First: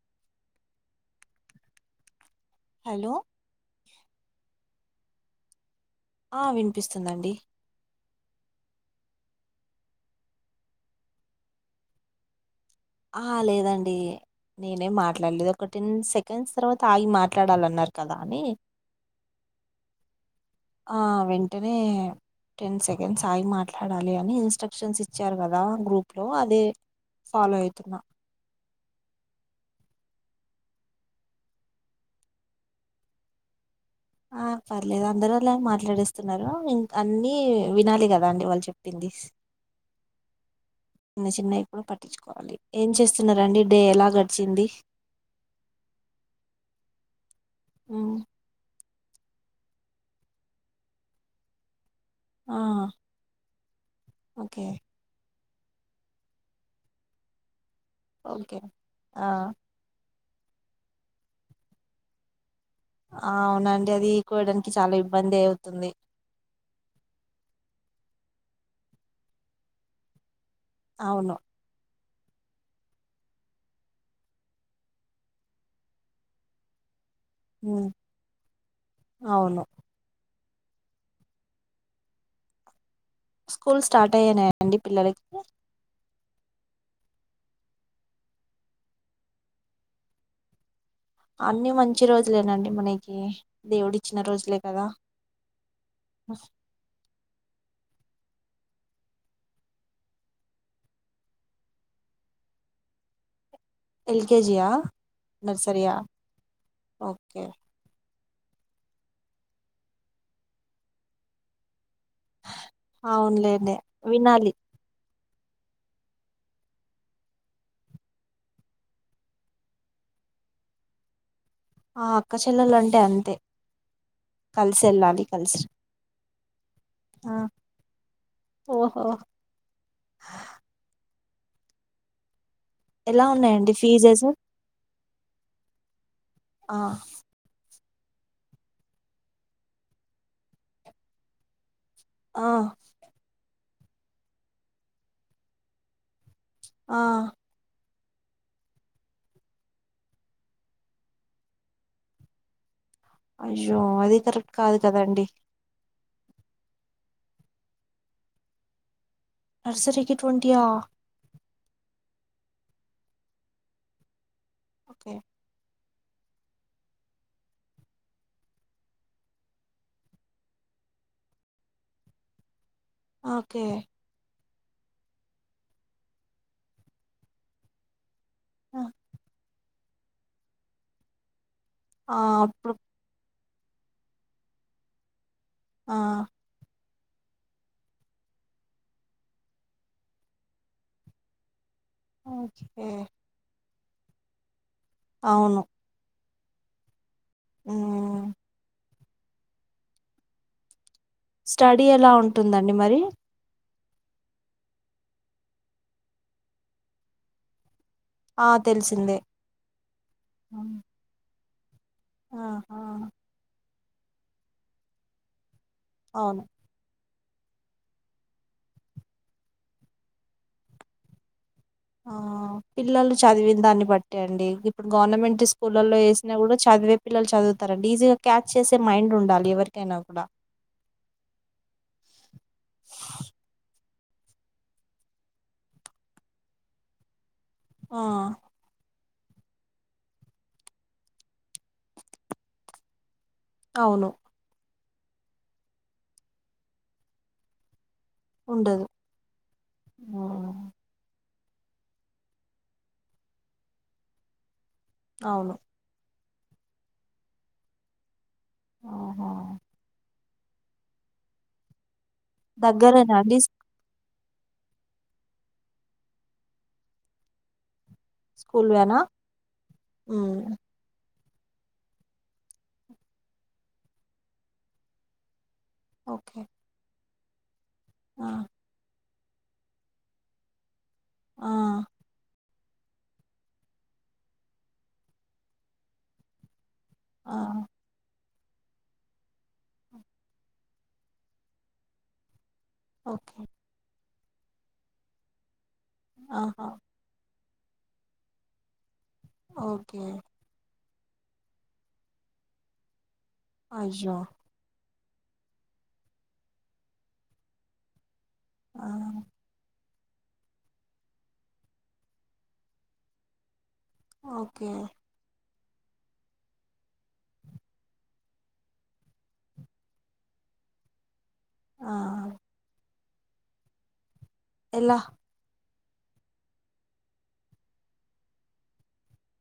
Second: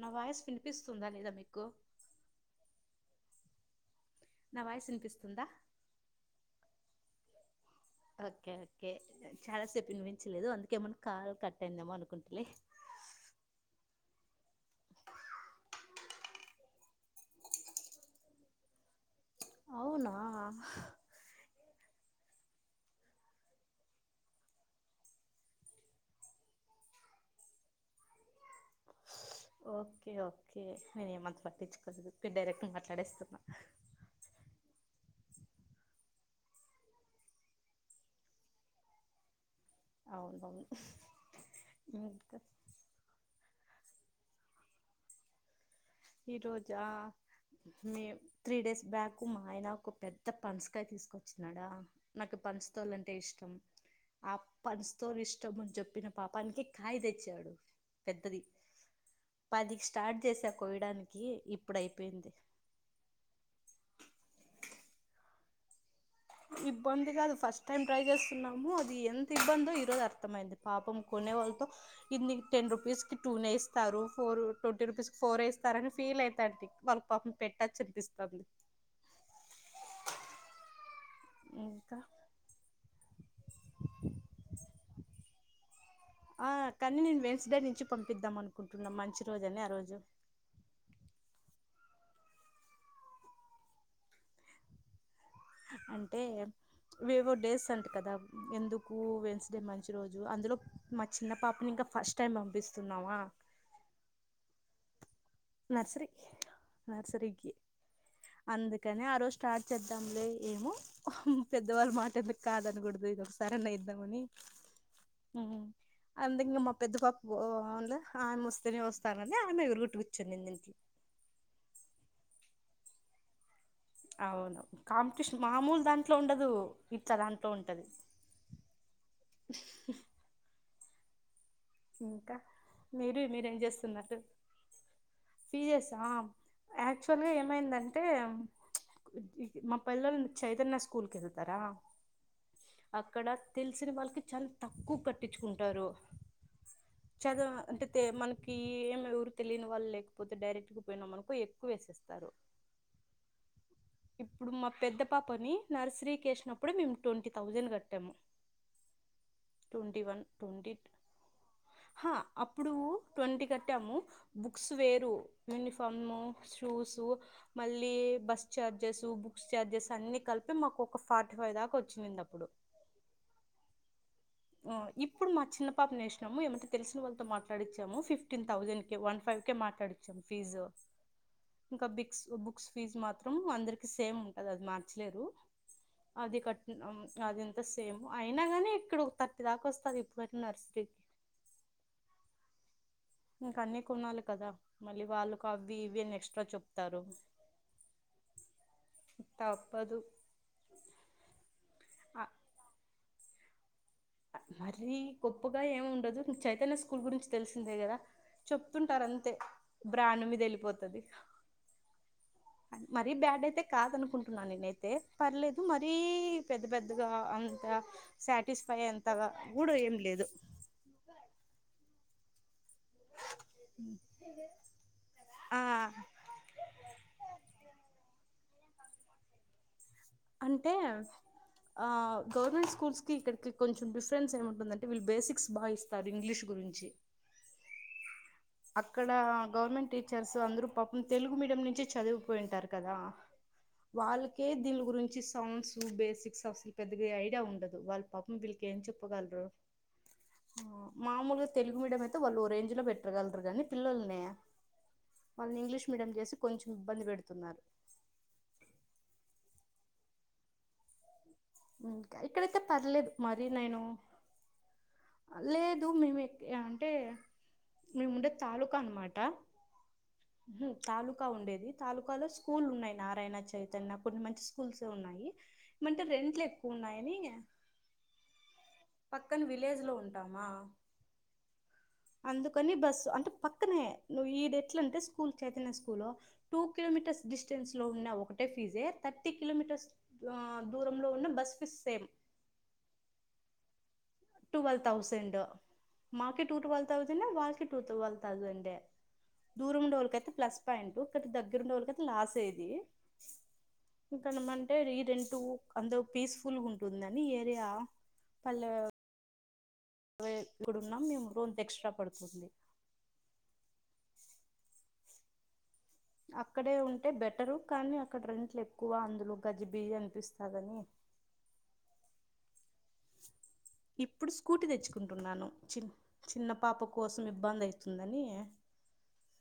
నా వాయిస్ వినిపిస్తుందా లేద మీకు హలో నా వాయిసు వినిపిస్తుందా ఆ వినిపిస్తుందండి ఓకే ఓకే చాలా సేపు వినిపించలేదు అందుకే నెమో ఏమన్న కాలు కట్ అయిందెమో అనుకుంటి హ లేదండి నేనేం మాట్లాడలేదు ఒక టెన్ సెకండ్స్ తర్వాత ఆగి మాట్లాడాలన్నారు కదా అని అవునా ఆ వెంటనే టెన్ సెకండ్స్ అగి మాట్లాడాలి అని ఇన్స్ట్రక్షన్స్ ఇచ్చారు కదా గ్రూప్ లో అదే ఫాలో అయితున్నా ఓకే ఓకే నేను ఏమంత పట్టించుకోలేదు నేను డైరెక్ట్ మాట్లాడేస్తున్నా ఆ పర్లేదు అందరు అలానే మాట్లాడేస్తున్నారు ఇం అన్నిీ వినాలి కదా అండి వాళ్ళు చెప్పింది అవునవును న్న చిన్నవి కూడా ఇంకా పట్టించుకోవాలి ఏం చేస్తున్నరండి డే ఎలా గడిచింది ఈ రోజా మే ఉమ్, త్రీ డేస్ బ్యాక్ నాకు మా ఆయన ఒక పెద్ద పనసకాయ తీసుకొచ్చినడా నాకు ఆ పనసకాయ్ అంటే ఇష్టం ఆ ఓకే పనస్ తోలు ఇష్టమని చెప్పిన పాపానికి కాయ్ తెచ్చాడు పెద్దది ఓకే ఆ పదికి స్టార్ట్ చేసా కోయడానికి ఇప్పుడు అయిపోయింది ఆ అవునండి అదికోయడానికి చాలా ఇబ్బంది అవుతుంది ఇబ్బందిగాదు ఫస్ట్ టైం ట్రై చేస్తున్నాము అది ఎంత ఇబ్బందో ఈరోజు అర్థమైంది పాపం కొనే అవును వాళ్ళతో ఇన్ని టెన్ రుపీస్ కి టూ నే ఇేస్తారు ఫోర్ ట్వంటీ రూపీస్ి ఫోర్ వేస్తారు అని ఫీల్ అయితంటి వాళ్ పపం పెట్టచ్చు ఉమ్ అనిపిస్తుంది అవును ఇంకా స్కూల్ స్టార్ట్ అయినాయండి పిల్లలకి ఆ కానీ నేను వెన్స్ డే నుంచి పంపిద్దాం అనుకుంటున్నాం మంచి రోజని ఆ రోజు అన్నిీ మంచి రోజులేనండి మనకి దేవుడు ఇచ్చిన రోజులే కదా అంటే అవేవో డేస్ అంట కదా ఎందుకు వెన్స్డే మంచి రోజు అందులో మా చిన్న పాపని ఇంకా ఫస్ట్ టైమ్ పంపిస్తున్నామ ఎల్కేజీయా నర్సరియా నర్సరీ ఓకే నర్సరీకి అందుకని ఆ రోజు స్టార్ట్ చేద్దాంలే ఏమో పెద్దవాళ్ళ మాట్ ఎందు కాదని కుడ తీసేస్తారా అవునులేండి లేద్దామని వినాలి మ్ అందు ఇంకా మా పెద్ద పాప అ ఆమెస్తేనే వస్తనంది ఆమె ఎరుగుట్టు చెందింనిన్ ఆ అక్క చెల్లెలు అంటే అంతే అవునవు కలిసి వెళ్ళాలి కాంపిటీషన్ కలిసి మామూలు దాంట్లో ఉండదు ఇట్లా ఆ దాంట్లో ఉంటది ఓహో ఇంకా ఎలా ఉన్నాయండి ఫీజెస్ ఫీజెస ఆ ఆక్చువల్గా ఏమైందా టే మా పిల్లలు చైతన్య స్కూల్ కి వెళ్తారా ఆ అక్కడ తెలిసిన వాళ్ళకి చాలా తక్కువ కట్టించుకుంటారు ఆ చదువు ఆ మనకి ఏమ ఎవరు తెలియని వాళ్ళు లేకపోతే డైరెక్ట్గా పోయినా అనుకో ఎక్కువ వేసేస్తారు అయ్యో అది కరెక్ట్ కాదు కదండి ఎసినప్పుడే మేము ట్వంటీ థౌసండ్ కట్టాము నర్సరకి ట్వంటీ ఆహ్ హా అప్పుడు ట్వంటి కట్టాము బుక్స్ వేరు ఓకే యూనిఫామ్ షూస్ మళ్ళీ బస్ ఛార్జెస్ బుక్స్ ఛార్జెస్ అన్ని కలిపి మాకు ఒక ఫార్టీ ఫైవ్ దాకా వచ్చిందింది అప్పుడు ఓకే ఇప్పుడు మా చిన్న పాప నేసినాము ఏమంటే తెలిసిన వాళ్ళతో మాట్లాడిచ్చాము ఫిఫ్ ఫిఫ్టీన్ ఆ థౌసండ్ కే వన్ ఫైవ్ కి మాట్లాడిచ్చాం ఫీజు ఇంకా ఆ, బిక్స్ బుక్స్ అప్పుడు ఫీజ్ మాత్రం అందరికి సేమ్ ఉంటది అది మార్చలేరు ఆ అది కట్ అది ఇంత సేమ్ అయినా కానీ ఇక్కడ ఒక థర్టీ దాకా వస్తది ఇప్పుడు నర్సరీకి ఉహు ఇంకా అన్నీ కొనాలి కదా మళ్ళీ వాళ్ళు అవి ఇవి అని ఎక్స్ట్రా చెప్తారు ఆ తప్పదు స్టడీ ఎలా ఉంటుందండి మరి మరీ గొప్పగా ఏమి ఉండదు చైతన్య స్కూల్ గురించి తెలిసిందే కదా ఆ చెప్తుంటారు తెలిసిందే అంతే బ్రాండ్ మీద అవును వెళ్ళిపోతది ఆహా మరీ బ్యాడ్ అయితే కాదనుకుంటున్నా నేనైతే పర్లేదు మరీ అవును పెద్ద పెద్దగా అంత సాటిస్ఫై అంత గా గూడు ఏం లేదు ఆ పిల్లలు చదివిన దాన్ని బట్టి అండి ఇప్పుడు గవర్నమెంట్ ఆ స్కూళ్ల్లో వేసినా కూడా చదివే పిల్లలు చదువుతారు ఈజీగా క్యాచ్ చేసే మైండ్ ఉండాలి ఎవరికి అంటే ఆ గవర్నమెంట్ స్కూల్స్ కి ఇక్కడికి కొంచెం డి ఫరెన్స్ ఏముంటుందంటే వీళ్ళు బేసిక్స్ బాగా ఇస్తారు ఇంగ్లీష్ గురించి ఆ అక్కడ గవర్నమెంట్ టీచర్స్ అందరూ పాపం తెలుగు మీడియం నుంచే చదివిపోయింటారు కదా అవును వాళ్ళకే దీని గురించి సాంగ్స్ బేసిక్స్ అసలు పెద్దగా ఐడియా ఉండదు వాళ్ళ పాపం వీళ్ళకి ఏం ఉండదు చెప్పగలరు ఉమ్, మామూలుగా తెలుగు మీడియం అయితే వాళ్ళు ఓ రేంజ్ లో పెట్ట గలరు కానీ పిల్లోల్లని అవును వాళ్ళని ఇంగ్లీష్ మీడియం చేసి కొంచెం ఇబ్బంది పెడుతున్నారు ఆహా ఇంకా ఇక్కడైతే పర్లేదు దగ్గరేనా అండి మరి నేను లేదు మేమే అంటే మీ ముండేది స్కూల్ తాలూకా వేనా అన్నమాట ఉమ్, తలూ కా ఉండేది తాలూకాలో స్కూల్ ఉన్నాయి నారాయణ చైతన్య కొన్ని మంచి స్కూల్స్ ఉన్నాయి ఏమంటే ఓకే రెంట్లు ఎక్కువ ఉన్నాయాని ఆ పక్కన విలేజ్ లో ఉంటామా ఆ అందుకని బస్సు అంటే పక్కనే నువ్ ఈడె ఎట్ల అంటే school Chaitanya school two kilometres ఆ డిస్టెన్స్ లో ఉన్న ఒకటే ఫీజే థర్టీ కిలోమీటర్స్ దూరం లో ఉన్న బస్ సిస్ సేం ఓకే టువల్ తౌసండు మాకీ టూ ఆహా టువల్ థౌసండే వాలికీ టూ టువల్ థౌసండే దూరం ఓకే ఉండేవొళ్ళకైతే ప్లస్ పాయింటు కాతే దగ్గర ఉండే వాళ్ళకైతే లాసే అది అయ్యో ఇంకనమంటే రీ రెంటూ అంతగు పీస్ఫుల్ గుంటుందని ఏరియా ఆ [inaudible] క్కుడున్నాం మేము రోంత ఎక్స్ట్రా పడిపోతుంది ఓకే అక్కడే ఉంటే బెటరు కానీ అక్కడ రెంట్లు ఎక్కువ అందులో గజిబిజి అన్పిస్తాదని ఆ ‌ఆ ఇప్పుడు స్కూటీ ఎలా తెచ్చుకుంటున్నాను చి చిన్న పాప కోసం ఇబ్బంది ఐతుందని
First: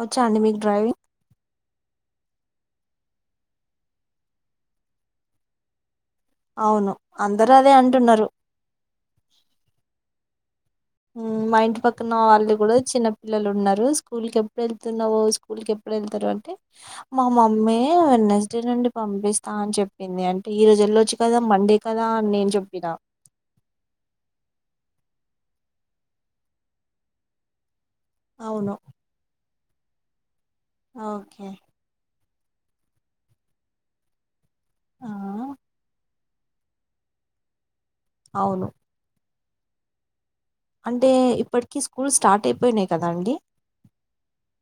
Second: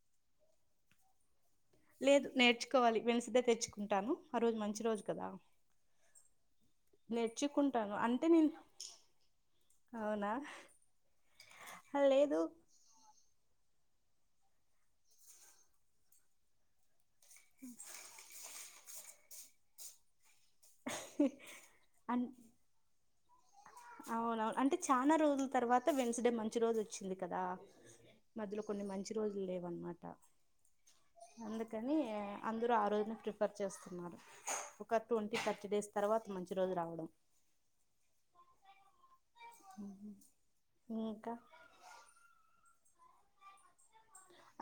వచ్చా అండి మీకు డ్రైవి లేదు నేర్చుకోవాలి వెన్స్ డే తెచ్చుకుంటాను ఆ రోజు మంచి రోజు కదా అవును అందరు అదే నేర్చుకుంటాను అంటున్నరు అంటే నేను అవునా ఊ మా ఇంటి పక్కన లేదు వాళ్ళు కూడా చిన్న పిల్లలు ఉన్నరు స్కూల్ కెప్పుడు ఎళ్తున్నావో స్కూల్ కి ఎప్పుడు ఎళ్తారు అంటే మా మమ్మీ వెనస్ డే నుండి పంపిస్తా అని చెప్పింది అంటే ఈ రోజు ఎల్లోచ్చు కదా మండే కదా అన్ అని నేను చెప్పినా అవునవును అంటే చానా రోజుల తర్వాత వెన్స్డే మంచి రోజు వచ్చింది కదా మధ్యలో అవును కొన్ని మంచి రోజులు లేవు అన్నమాట ఓకే అందుకని అందరూ ఆ రోజున ప్రిఫర్ చేస్తున్నారు ఒక ఆ ట్వంటీ థర్టీ డేస్ తర్వా తి మంచి రోజు రావడం అవును ఊహూ అంటే ఇప్పటికీ స్కూల్స్ స్టార్ట్ అయిపోయినాయి కదండి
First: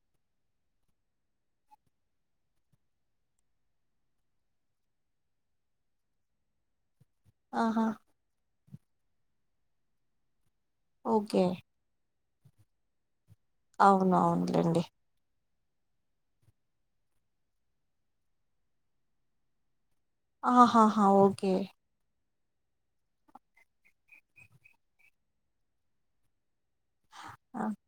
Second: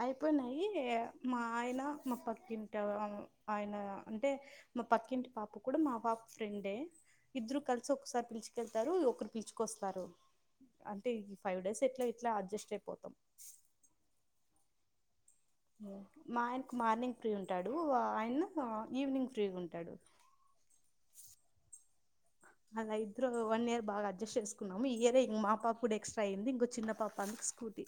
అయిపోయినాయి మా ఆయన మా పక్కింటివన్ ఆయన అంటే మా పక్కింటి పాప కూడా మా పాప ఫ్రెండే ఇద్దురూ ఆహా కలిసి ఒకసారి పిలుచుకెళ్తారు ఒకరు పిలుచుకొస్తారు అంటే ఈ ఓకే ఫైవ్ డేస్ ఎట్లై ట్లా అడ్జస్ట్ అయిపోతాం అవునవునులేండి మా ఆయనకు మార్నింగ్ ఫ్రీ ఉంటాడు ఆయన ఈవినింగ్ ఫ్రీ ఉంటాడు ఆహాహా ఓకే అలా ఇద్దరూ వన్ ఇయర్ బాగా అడ్జస్ట్ చేసుకున్నాము ఈ ఇయరే ఇంగ్ మా పాప కూడా ఎక్స్ట్రా అయ్యింది ఇంకొ చిన్న పాప అందుకు స్కూటీ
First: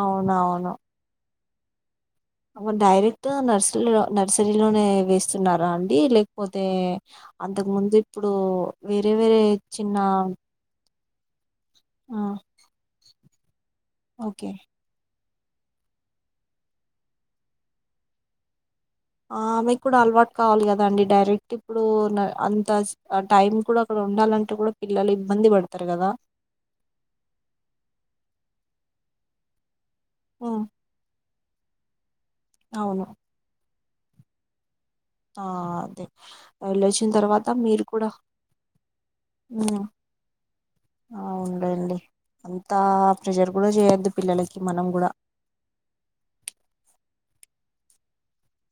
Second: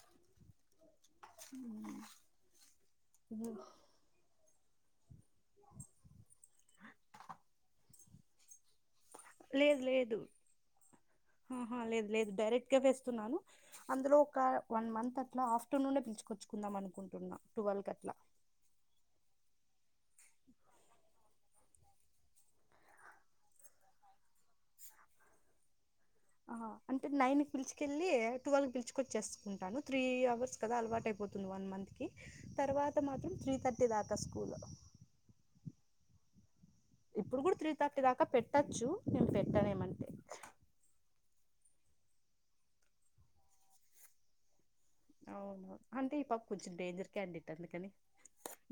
అవునవును ఊ ఔ డైరెక్ట్ నర్సరిలో నర్సరి లోనే వేస్తున్నారా అండి లేకపోతే అంతకు ముందు ఇప్పుడు వేరే వేరే చిన్న హూహా లేదు ఆ లేదు డైరెక్ట్ కే వేస్తున్నాను అందులో ఒక ఓకే వన్ మంత్ అ ట్లా ఆఫ్టర్నూనే పిల్చుకొచ్చుకుందాం అనుకుంటున్నా టువల్ కట్లా ఆమెకి కూడా అలవాటు కావాలి కదండి డైరెక్ట్ ఇప్పుడు అంత టైం కూడా అక్కడు ఉండాలంటే కూడా పిల్లలు ఇబ్బంది పడతారు కదా ఆ అంటే నైన్ి పిలిచుకెళ్ళి ట్వెల్వ్ పిలుచుకొచ్చేసుకుంటారు త్రీ అవర్స్ ఉమ్, కదా అలవాట్ అయిపోతుంది వన్ మంత్ కి తర్వాత అవును మాత్రం త్రి తర్ టి దాకా స్కూలు ఆ అదే వళ్ళు వచ్చిన ఇప్పుడు తర్వాత త్రీ మీరు థర్టీ కూడా దాకా పెట్టచ్చు నేను మ్ పెట్టనేమంటే అవును లేండి అంతా ప్రెషర్ కూడా చేయొద్దు పిల్లలకి మనం కూడా అవును అంటే ఈ పాప కొంచెం డేంజర్ క్యాండిట్ అందుకని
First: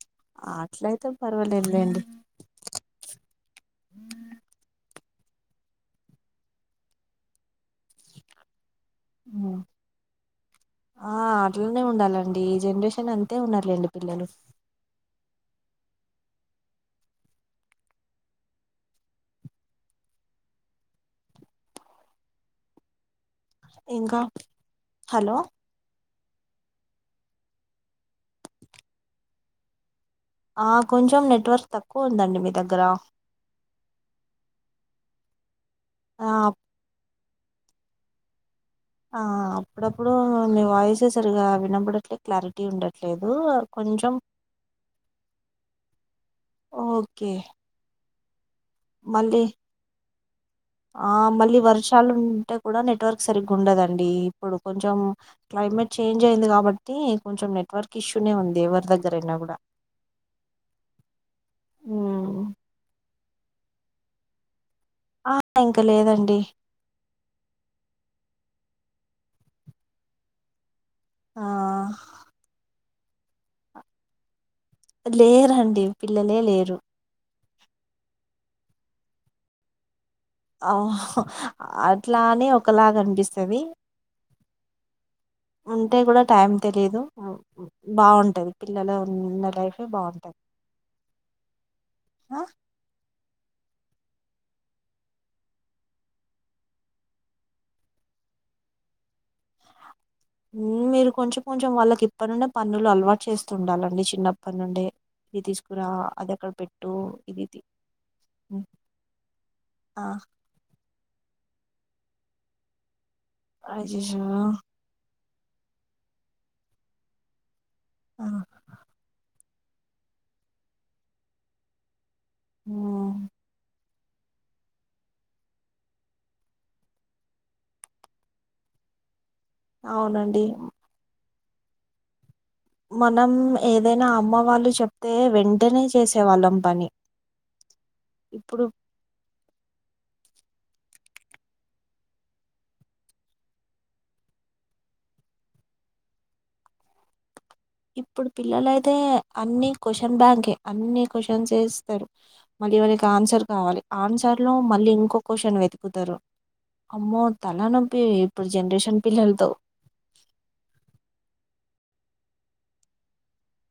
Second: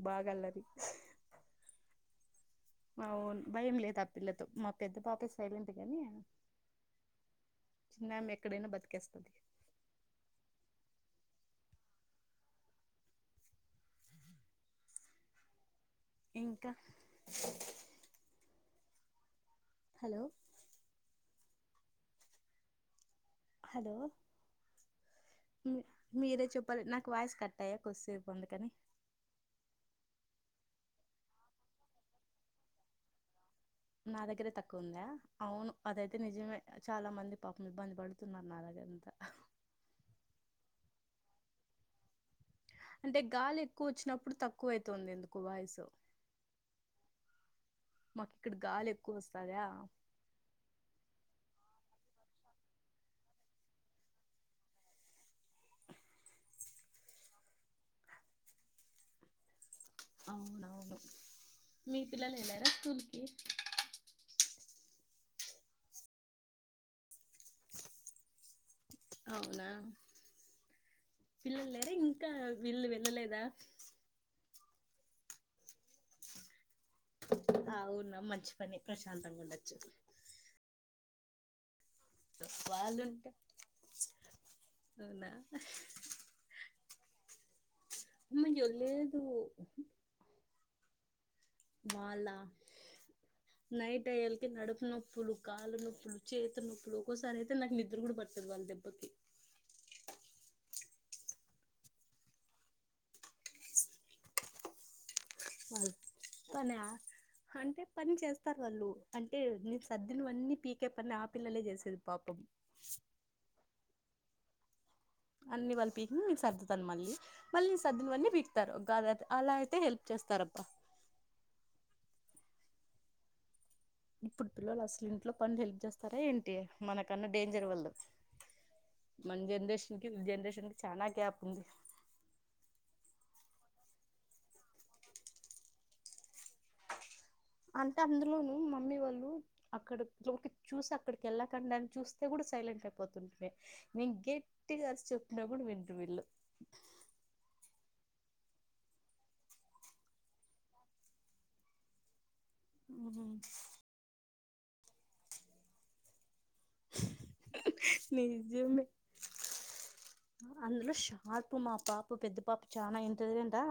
బాగా అల్లరి అట్లయితే పర్వాలేదులేండి అవును భయం లేదు ఆ పిల్లతో మా పెద్ద పాప సైలెంట్ గాని చిన్న ఎక్కడైనా బత్ తికేస్తది ఉమ్. ఆ అట్లనే ఉండాలండి ఈ జనరేషన్ అంతే ఉన్నలేండి పిల్లలు ఇంకా హలో హలో ఇంకా హలో మీ- మీరే చెప్పాలి నాకు వాయిస్ కట్టయ్యా కొద్దిసేపు ఎందుకని ఆ కొంచెం నెట్వర్క్ తక్కువ ఉందండి మీ దగ్గర నా దగ్గరే తక్కువ ఉందా అవును అదైతే ఆ నిజమే చాలా మంది పాపం ఇబ్బంది పడుతున్నారు నా దగ్గర ఆ అప్పుడప్పుడు మీ వాయిస సరిగా వినబడట్లే క్లారిట్ అంటే గాలి ఎక్కువ వచ్చినప్పుడు తక్కువ అైతుంది ఎందుకో వాయసు ఓకే మాకు ఇక్కడ గాలి ఎక్కువ మళ్ళీ వస్తదా వర్షలు ఉంటే కూడా నెట్వర్క్ సరిగ్ ఉండదండి ఇప్పుడు కొంచెం క్లైమేట్ చేంజ్ అయింది కాబట్ టి కొంచెం నెట్వర్క్ ఇష్యూనే ఉంది ఎవరి దగ్గరైనా కూడా అవునవును మీ పిల్లలు ఉమ్. ఎల్లారా స్కూల్కి ఆ ఇంక లేదండి అవునా ఆ పిల్లళ్ళేర ఇంకా ఇళ్ళు వేళ్ళలేదా లేరండి పిల్లలే లేరు అవున్నా మంచి పని ప్రశాంతంగా ఉండోచ్చు ఆ అట్లాని వాళ్ళుంటే ఒకలాగనిపిస్తది అవునా ఉంటే కూడా టైం తెలీదు బాగుంటుంది అమ్మయ్యో పిల్లలు లేదు ఉన్న లైఫ్ ఏ బాగుంటది మాల ఆ నైట్ ట్టయల్కి నడుపు నొప్పులు కాళ్ళు నొప్పులు చేతి నొప్పులు ఒక్కోసారి అయితే నాకు నిద్ర కూడా పట్టదు వాళ్ళ దెబ్బకి మ్ మీరు కొంచెం కొంచెం వాళ్ళకి ఇప్పటి నుండడి పన్నులు అలవాటు చేస్తు ఉండాలండి చిన్నప్పటి నుండి తీసుకురా వాళ్ళు అది అక్కడ పనా పెట్టు ఇది తీ అంటే పని చేస్తారు వాళ్ళు అంటే నీ ఆ సద్దినవన్నీ పీకే పని ఆ పిల్లలే చేస్ సేది పాపం అజయ్యో అన్ని వాళ్ళు పీకిని నీను సర్దుతాను మళ్ళీ మళ్ళీ ఆ! సర్దునవన్నీ పీకుతారు అలా తె హెల్ప్ చేస్తారబ్బా ఆ ఇప్పుడు పిల్లలు అసలు ఇంట్లో పనిలు హెల్ప్ చేస్తారా ఏంటి మనకన్నా డేంజర్ వాళ్ళు మన జనరేషన్ కి అవునండి జనరేషన్ కి చనాా క్యాప్ ఉంది మనం ఏదైనా అమ్మ వాళ్ళు చెప్తే వెంటనే చేసే వాళ్ళం పని అంటే అందులోను ఇప్పుడు మమ్మీ వాళ్ళు అక్కడ లోకి చూసి అక్కడికి వెళ్ళకండా అని చూస్తే కూడా సైలెంట్ అయిపోతుంటంది నేను ఇంకే పట్టి గారు చెప్పినా కూడా విండ్రు వీళ్ళు ఇప్పుడు పిల్లల అయితే అన్ని క్వశ్చన్ బ్యాకే అన్ని క్వశ్చన్స్ ఏస్తారు మళ్ళీ వాళకి ఆన్సర్ కావాలి ఆన్సర్ లో మళ్ళీ ఇంకో క్వశ్చన్ వెతుకుతారు అమ్మో తలనొప్పి ఇప్పుడు జనరేషన్ పిల్లలతో ఆ అందులో షార్పు మా పా మా పెద్ద పాప చనా ఇంటలిజెంట్ ఆ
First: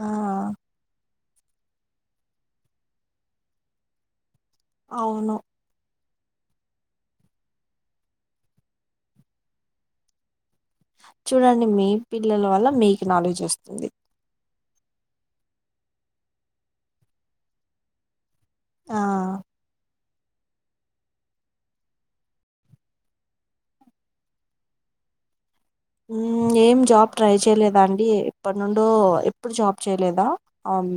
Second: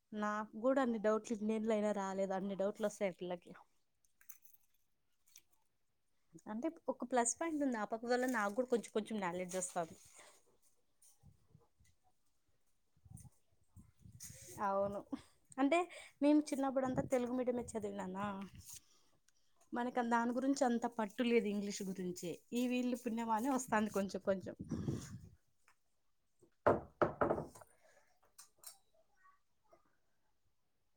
ఆ నాకు కూడా అన్ని డౌట్ ఇన్ని ఏన్నేళ్లో అయినా రాలేదు అన్ని డౌట్లు వస్తాయి ఆ పిల్లకి అవును అంటే ఒక ప్లస్ పాయింట్ ఉంది ఆ పాప వల్ల నాకు కూడా కొంచెం కొంచెం నాలెడ్జ్ వస్తాంది చూడండి మీ పిల్లల వల్ల మీకు నాలెడ్జ్ వస్తుంది అవును అంటే నేను చిన్నప్పుడంతా తెలుగు మీడియమే చదివిననా ఆ ఇంకా దాని గురించి అంత పట్టులేదు ఇంగ్లీష్ గురించి ఈ వీళ్ళు పుణ్యవానే వస్తుంది కొంచెం కొంచెం ఉ ఏం జబ్ ట్రై చే చేయలేదా అండి ఇప్పటి నుండో ఎప్పుడు జాబ్ చేయలేదా ఆన్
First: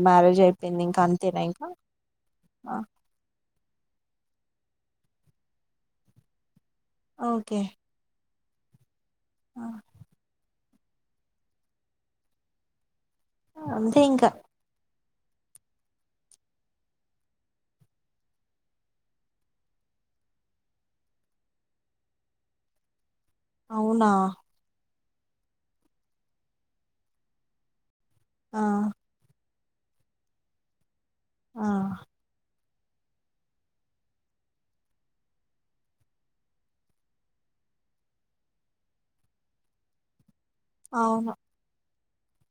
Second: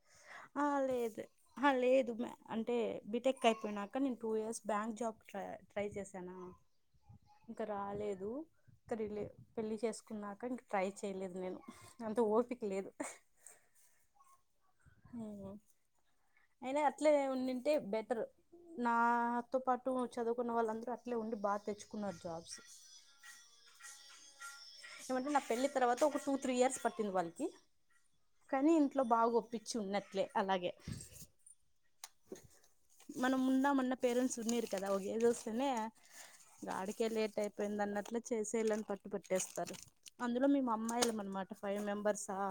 ఆ లేదు ఆ లేదు మే ఆ! అంటే బీటెక్ అయి పోయినంక నేను టూ ఇయర్స్ బ్యాంక్ జాబ్ టై ట్రై చేశానా ఓకే ఇంకా రాలేదు ఇక రిలే ఆ! పెళ్లి చేసుకున్నాక ఇంక ట్రై చేయలేదు నేను అంత ఓపిక లేదు ఆ అంతే ఇంకా ఉ అయినా అట్లేనే ఉంంటే బెటర్ నాతో పాటు చదువుకున్న వాళ్ళందరూ అట్లే ఉండి బాగా తెచ్చుకున్నారు జాబ్స్ అవునా ఏమంటే నా పెళ్లి తర్వాత ఒక టూ త్రీ ఇయర్స్ పట్టింది వాళ్ళకి ఆ కానీ ఇంట్లో బాగాొప్ప పించి ఉన్నట్లే అలాగే ఆ మనం ఉందాం అన్నా పేరెంట్స్ ఉన్నియరు కదా ఒకే ఏజ్ వస్తేనే గాడికే లేట్ అయిపోయింది అన్నట్లు చేసేయల్ల అని పట్టు పట్టేస్తారు అందులో మేము అమ్మాయిలం అవును అనమాట ఫైవ్ మెంబర్సా ఆ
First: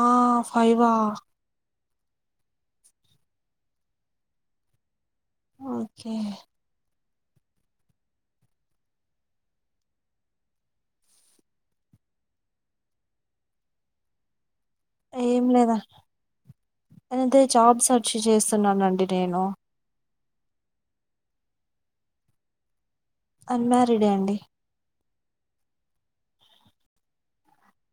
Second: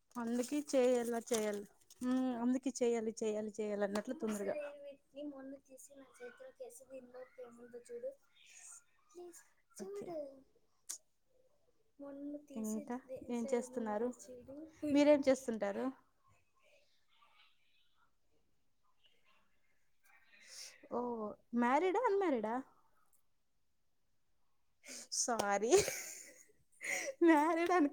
ఆ అందుకి ఫైవా చేయ్యాల చేయాలి ఉ అందుకి చేయాలి చేయాల చేయాల అన్నట్లు తొందగా ఓకే చూడు ఇంకా ఏం చేస్తున్నారు ఏం లేదా అంతే జాబ్స్ సర్ చు చేస్తున్నానండి నేను ఓ మరిడ్ ఆ అన్మరిడ్ ఆ అన్మారిడే అండి సారీ మారీడ్ అనుకో